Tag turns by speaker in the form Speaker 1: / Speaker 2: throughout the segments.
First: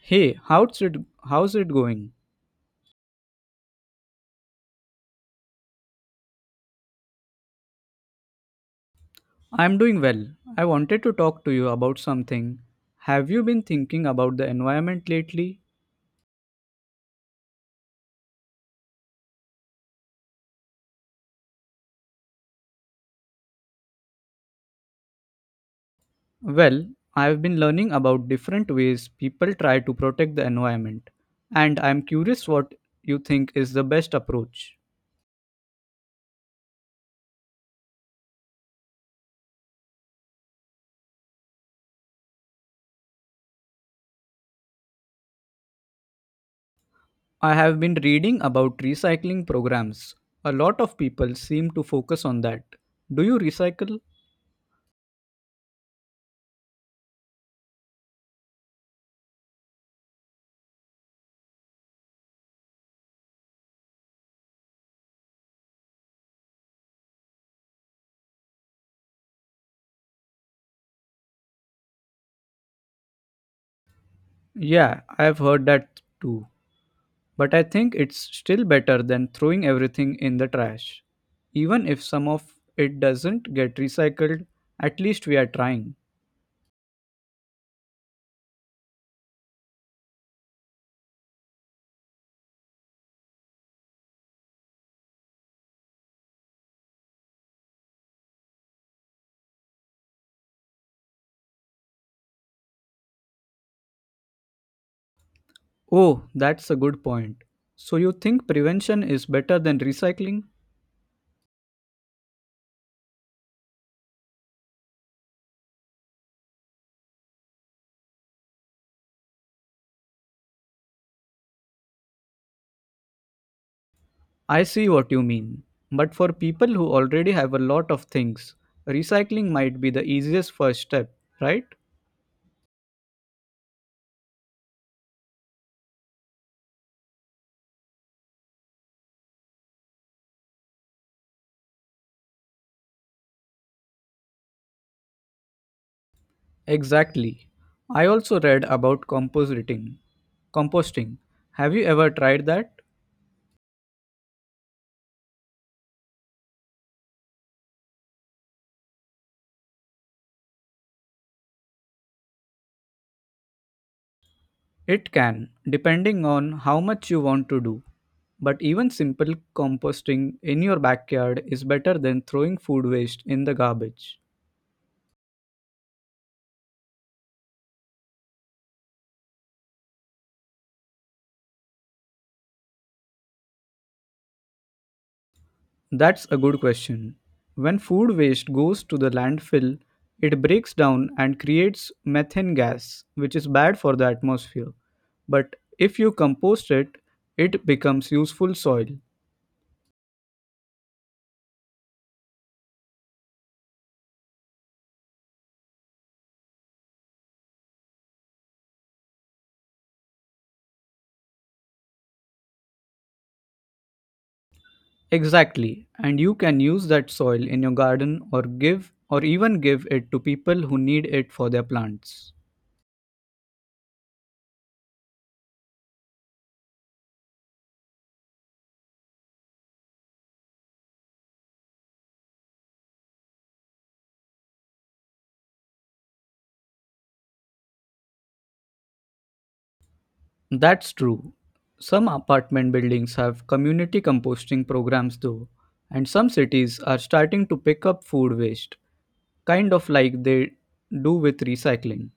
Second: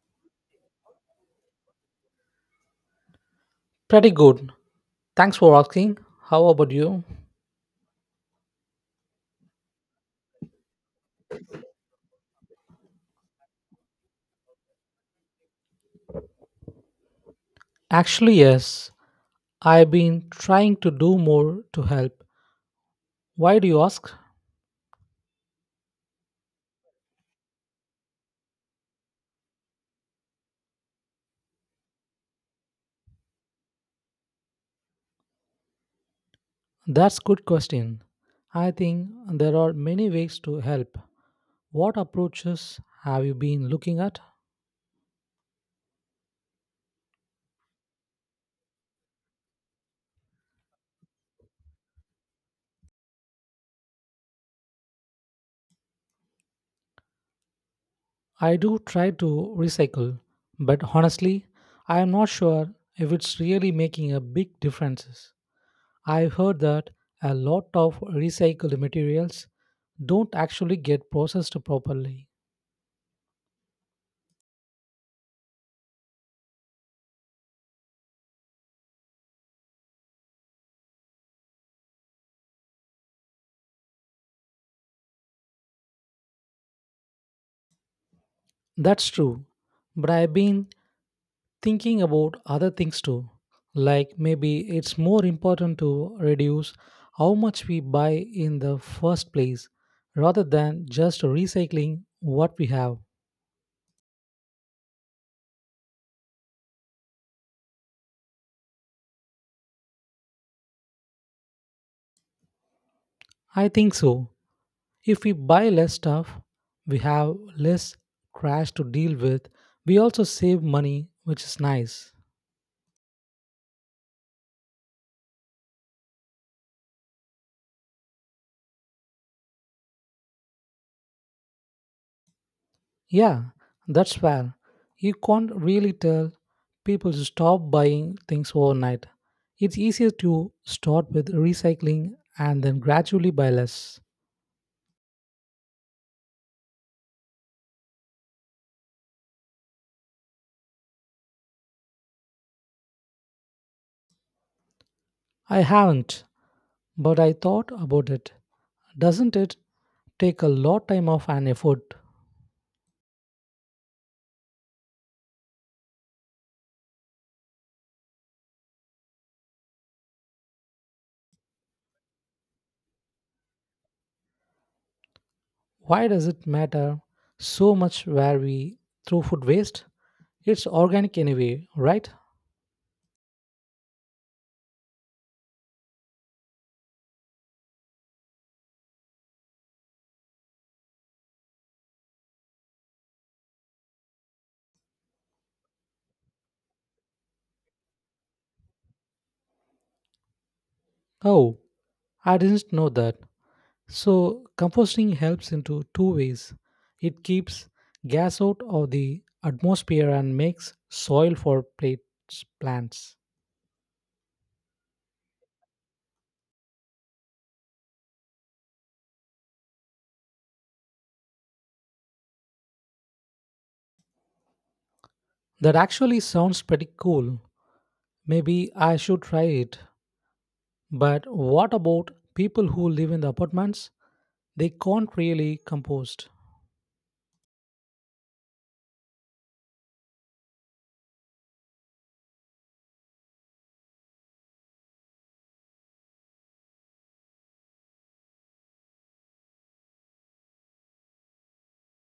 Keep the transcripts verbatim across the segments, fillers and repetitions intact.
Speaker 1: Hey, how's it How's it going?
Speaker 2: Pretty good. Thanks for asking. How about you?
Speaker 1: I'm doing well. I wanted to talk to you about something. Have you been thinking about the environment lately?
Speaker 2: Actually, yes. I've been trying to do more to help. Why do you ask?
Speaker 1: Well, I've been learning about different ways people try to protect the environment, and I'm curious what you think is the best approach.
Speaker 2: That's good question. I think there are many ways to help. What approaches have you been looking at?
Speaker 1: I have been reading about recycling programs. A lot of people seem to focus on that. Do you recycle?
Speaker 2: I do try to recycle, but honestly, I am not sure if it's really making a big difference. I've heard that a lot of recycled materials don't actually get processed properly.
Speaker 1: Yeah, I've heard that too. But I think it's still better than throwing everything in the trash. Even if some of it doesn't get recycled, at least we are trying.
Speaker 2: That's true. But I've been thinking about other things too. Like maybe it's more important to reduce how much we buy in the first place rather than just recycling what we have.
Speaker 1: Oh, that's a good point. So you think prevention is better than recycling?
Speaker 2: I think so. If we buy less stuff, we have less trash to deal with. We also save money, which is nice.
Speaker 1: I see what you mean. But for people who already have a lot of things, recycling might be the easiest first step, right?
Speaker 2: Yeah, that's fair. You can't really tell people to stop buying things overnight. It's easier to start with recycling and then gradually buy less.
Speaker 1: Exactly. I also read about compositing. Composting. Have you ever tried that?
Speaker 2: I haven't, but I thought about it. Doesn't it take a lot time off and effort?
Speaker 1: It can, depending on how much you want to do. But even simple composting in your backyard is better than throwing food waste in the garbage.
Speaker 2: Why does it matter so much where we throw food waste? It's organic anyway, right?
Speaker 1: That's a good question. When food waste goes to the landfill, it breaks down and creates methane gas, which is bad for the atmosphere. But if you compost it, it becomes useful soil.
Speaker 2: Oh, I didn't know that. So, composting helps in two two ways. It keeps gas out of the atmosphere and makes soil for plates, plants.
Speaker 1: Exactly, and you can use that soil in your garden or give or even give it to people who need it for their plants.
Speaker 2: That actually sounds pretty cool. Maybe I should try it. But what about people who live in the apartments? They can't really compost.
Speaker 1: That's true. Some apartment buildings have community composting programs though, and some cities are starting to pick up food waste, kind of like they do with recycling.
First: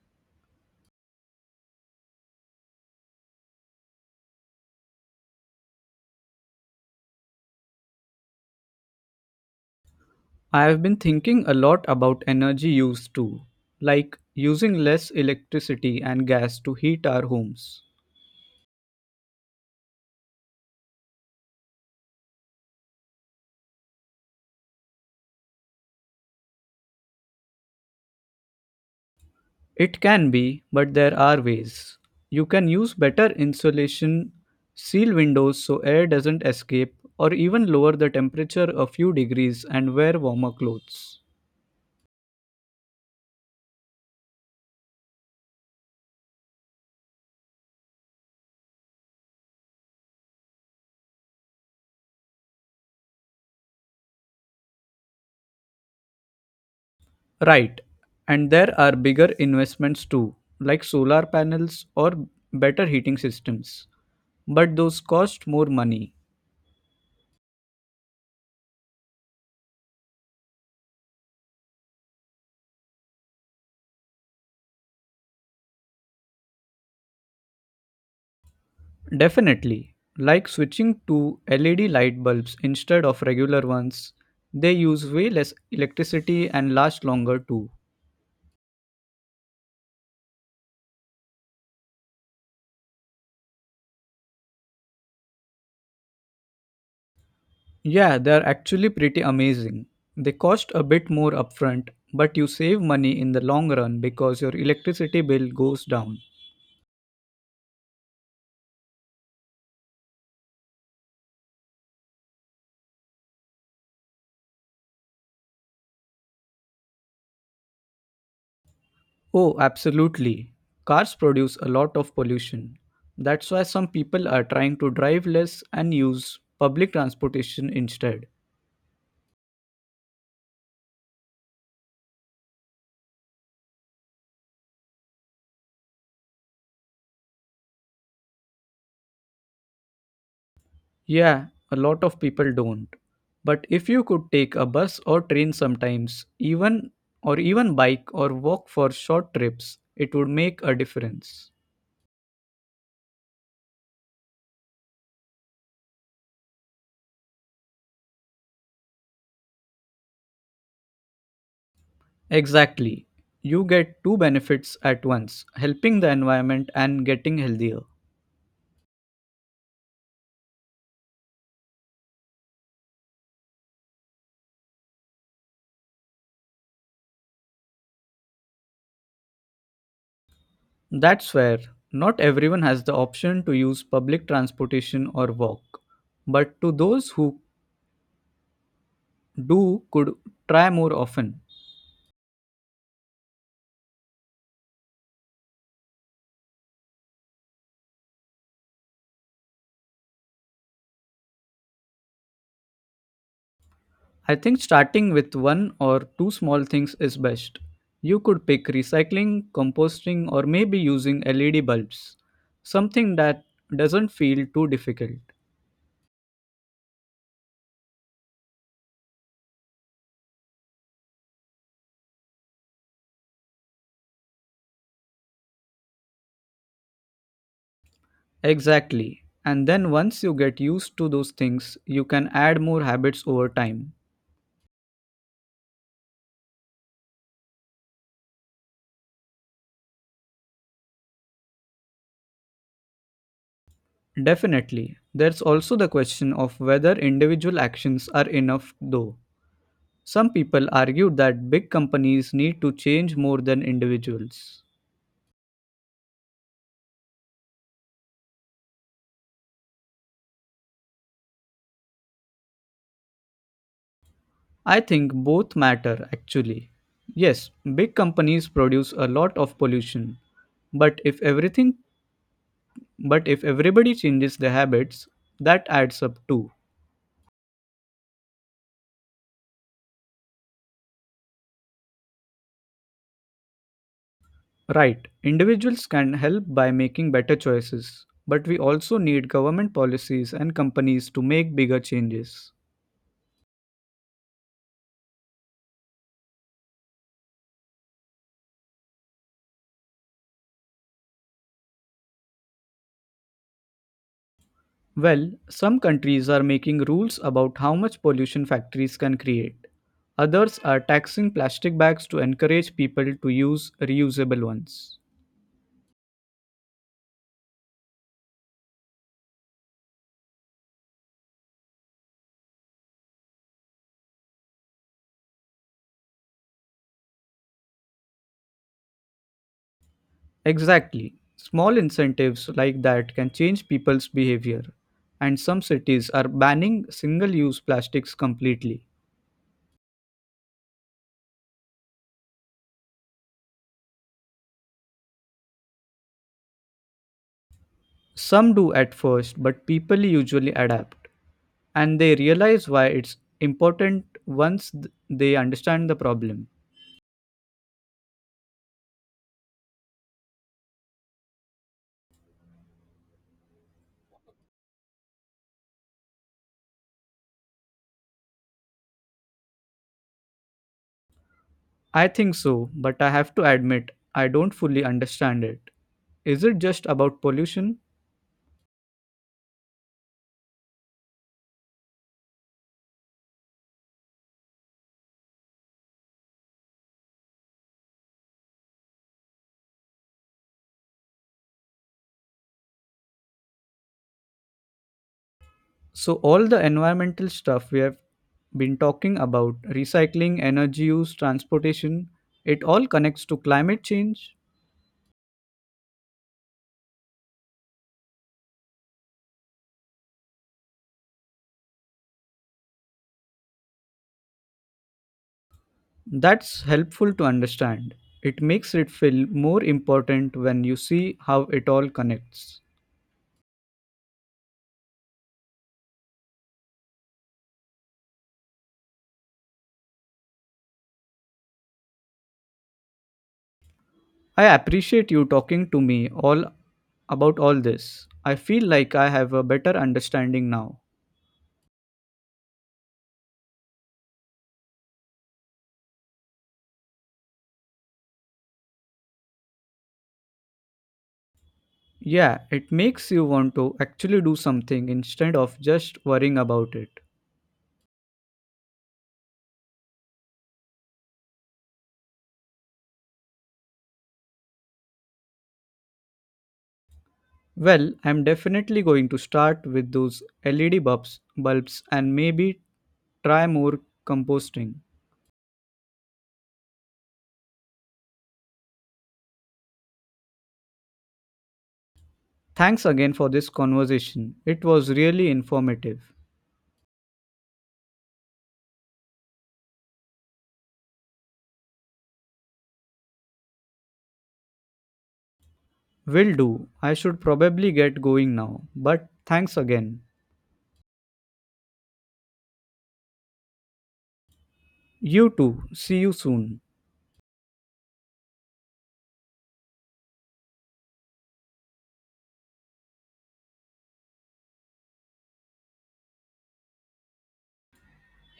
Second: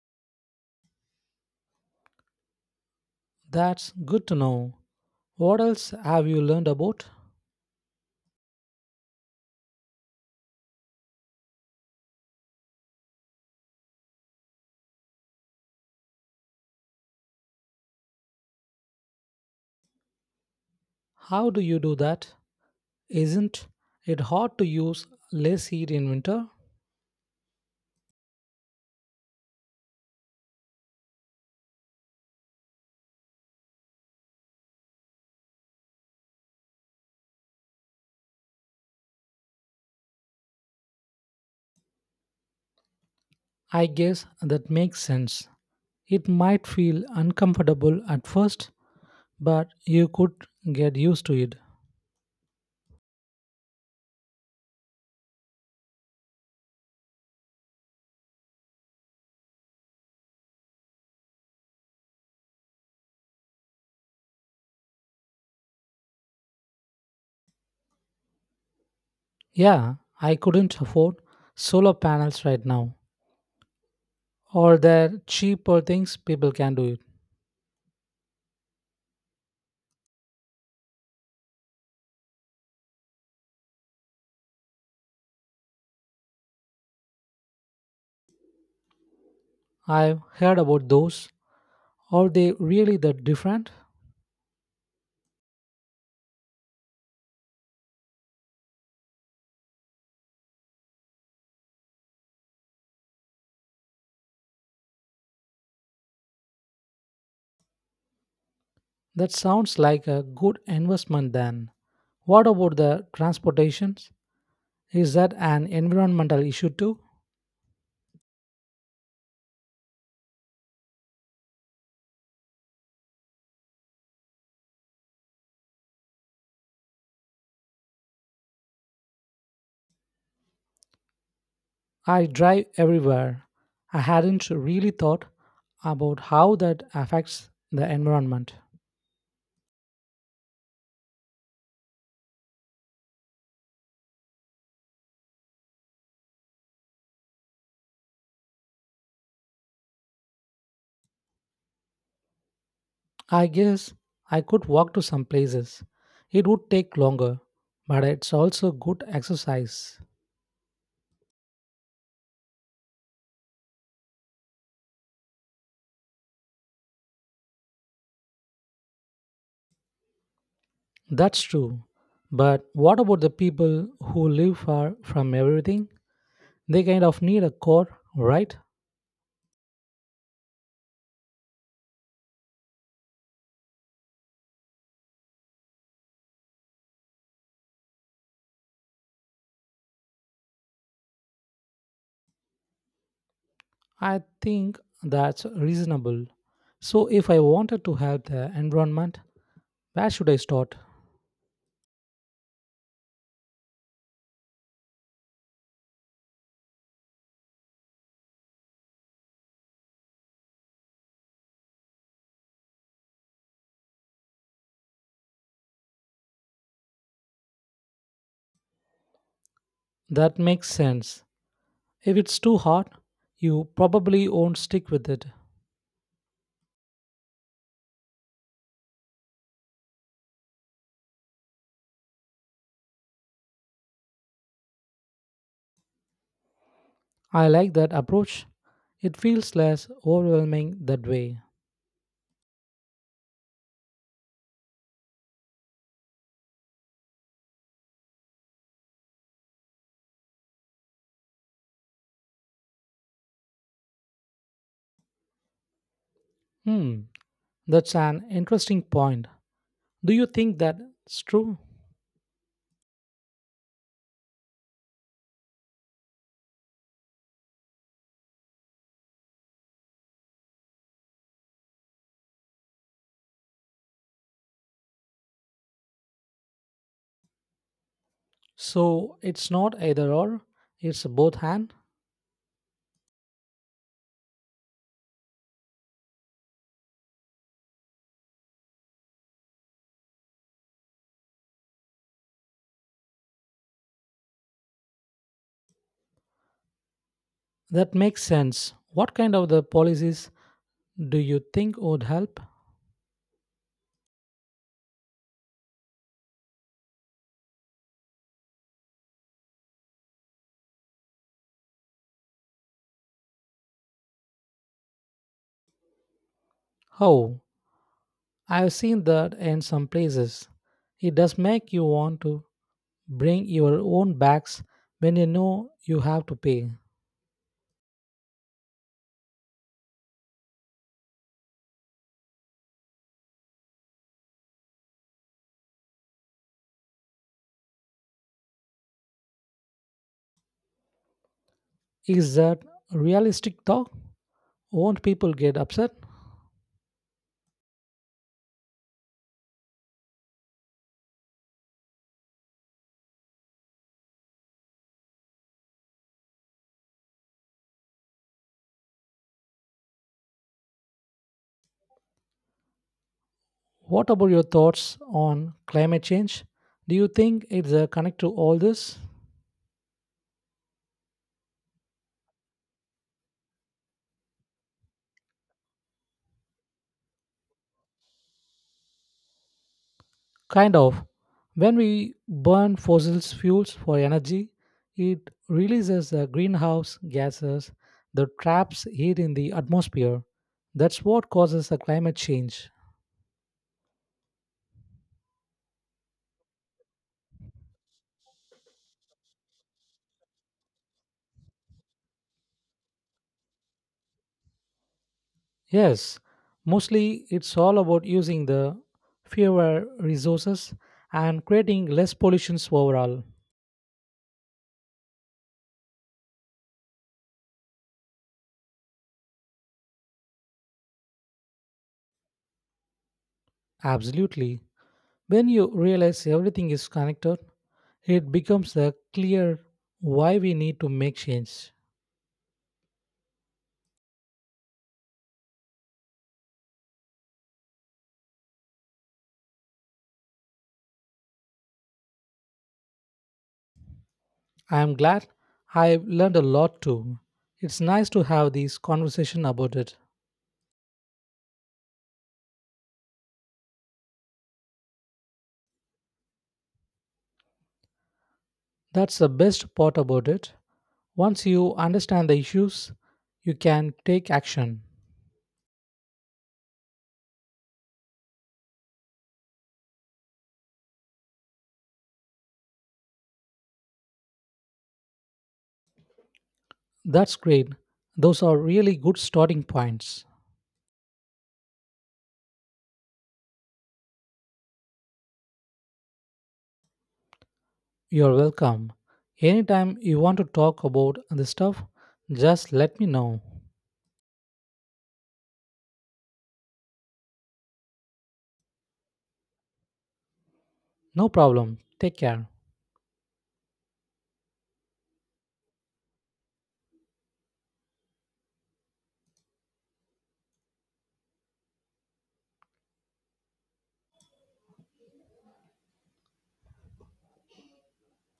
Speaker 2: That's good to know. What else have you learned about?
Speaker 1: I have been thinking a lot about energy use too, like using less electricity and gas to heat our homes.
Speaker 2: How do you do that? Isn't it hard to use less heat in winter?
Speaker 1: It can be, but there are ways. You can use better insulation, seal windows so air doesn't escape, or even lower the temperature a few degrees and wear warmer clothes.
Speaker 2: I guess that makes sense. It might feel uncomfortable at first, but you could get used to it.
Speaker 1: Right, and there are bigger investments too, like solar panels or better heating systems, but those cost more money.
Speaker 2: Yeah, I couldn't afford solar panels right now, or the cheaper things people can do it.
Speaker 1: Definitely, like switching to L E D light bulbs instead of regular ones, they use way less electricity and last longer too.
Speaker 2: I've heard about those. Are they really that different?
Speaker 1: Yeah, they're actually pretty amazing. They cost a bit more upfront, but you save money in the long run because your electricity bill goes down.
Speaker 2: That sounds like a good investment then. What about the transportations? Is that an environmental issue too?
Speaker 1: Oh, absolutely. Cars produce a lot of pollution. That's why some people are trying to drive less and use public transportation instead.
Speaker 2: I drive everywhere. I hadn't really thought about how that affects the environment.
Speaker 1: Yeah, a lot of people don't. But if you could take a bus or train sometimes, even or even bike or walk for short trips, it would make a difference.
Speaker 2: I guess I could walk to some places. It would take longer, but it's also good exercise.
Speaker 1: Exactly. You get two benefits at once helping the environment and getting healthier.
Speaker 2: That's true. But what about the people who live far from everything? They kind of need a car, right?
Speaker 1: That's where not everyone has the option to use public transportation or walk. But to those who do, could try more often.
Speaker 2: I think that's reasonable. So, if I wanted to help the environment, where should I start?
Speaker 1: I think starting with one or two small things is best. You could pick recycling, composting, or maybe using L E D bulbs. Something that doesn't feel too difficult.
Speaker 2: That makes sense. If it's too hard, you probably won't stick with it.
Speaker 1: Exactly. And then once you get used to those things, you can add more habits over time.
Speaker 2: I like that approach. It feels less overwhelming that way.
Speaker 1: Definitely. There's also the question of whether individual actions are enough, though. Some people argue that big companies need to change more than individuals.
Speaker 2: Hmm, that's an interesting point. Do you think that's true?
Speaker 1: I think both matter, actually. Yes, big companies produce a lot of pollution, but if everything but if everybody changes their habits, that adds up too.
Speaker 2: So it's not either or, it's both hand?
Speaker 1: Right, individuals can help by making better choices, but we also need government policies and companies to make bigger changes.
Speaker 2: That makes sense. What kind of the policies do you think would help?
Speaker 1: Well, some countries are making rules about how much pollution factories can create. Others are taxing plastic bags to encourage people to use reusable ones.
Speaker 2: Oh, I've seen that in some places. It does make you want to bring your own bags when you know you have to pay.
Speaker 1: Exactly. Small incentives like that can change people's behavior. And some cities are banning single use plastics completely.
Speaker 2: Is that realistic though? Won't people get upset?
Speaker 1: Some do at first, but people usually adapt and they realize why it's important once th- they understand the problem.
Speaker 2: What about your thoughts on climate change? Do you think it's a connect to all this?
Speaker 1: I think so, but I have to admit, I don't fully understand it. Is it just about pollution?
Speaker 2: Kind of. When we burn fossil fuels for energy, it releases the greenhouse gases that traps heat in the atmosphere. That's what causes the climate change.
Speaker 1: So, all the environmental stuff we have been talking about recycling, energy use, transportation it all connects to climate change.
Speaker 2: Yes, mostly it's all about using the fewer resources and creating less pollutions overall.
Speaker 1: That's helpful to understand. It makes it feel more important when you see how it all connects.
Speaker 2: Absolutely. When you realize everything is connected, it becomes uh, clear why we need to make change.
Speaker 1: I appreciate you talking to me all about all this. I feel like I have a better understanding now.
Speaker 2: I am glad I learned a lot too. It's nice to have these conversation about it.
Speaker 1: Yeah, it makes you want to actually do something instead of just worrying about it.
Speaker 2: That's the best part about it. Once you understand the issues, you can take action.
Speaker 1: Well, I'm definitely going to start with those L E D bulbs, bulbs and maybe try more composting.
Speaker 2: That's great. Those are really good starting points.
Speaker 1: Thanks again for this conversation. It was really informative.
Speaker 2: You're welcome. Anytime you want to talk about this stuff, just let me know.
Speaker 1: Will do. I should probably get going now, but thanks again.
Speaker 2: No problem. Take care.
Speaker 1: You too. See you soon.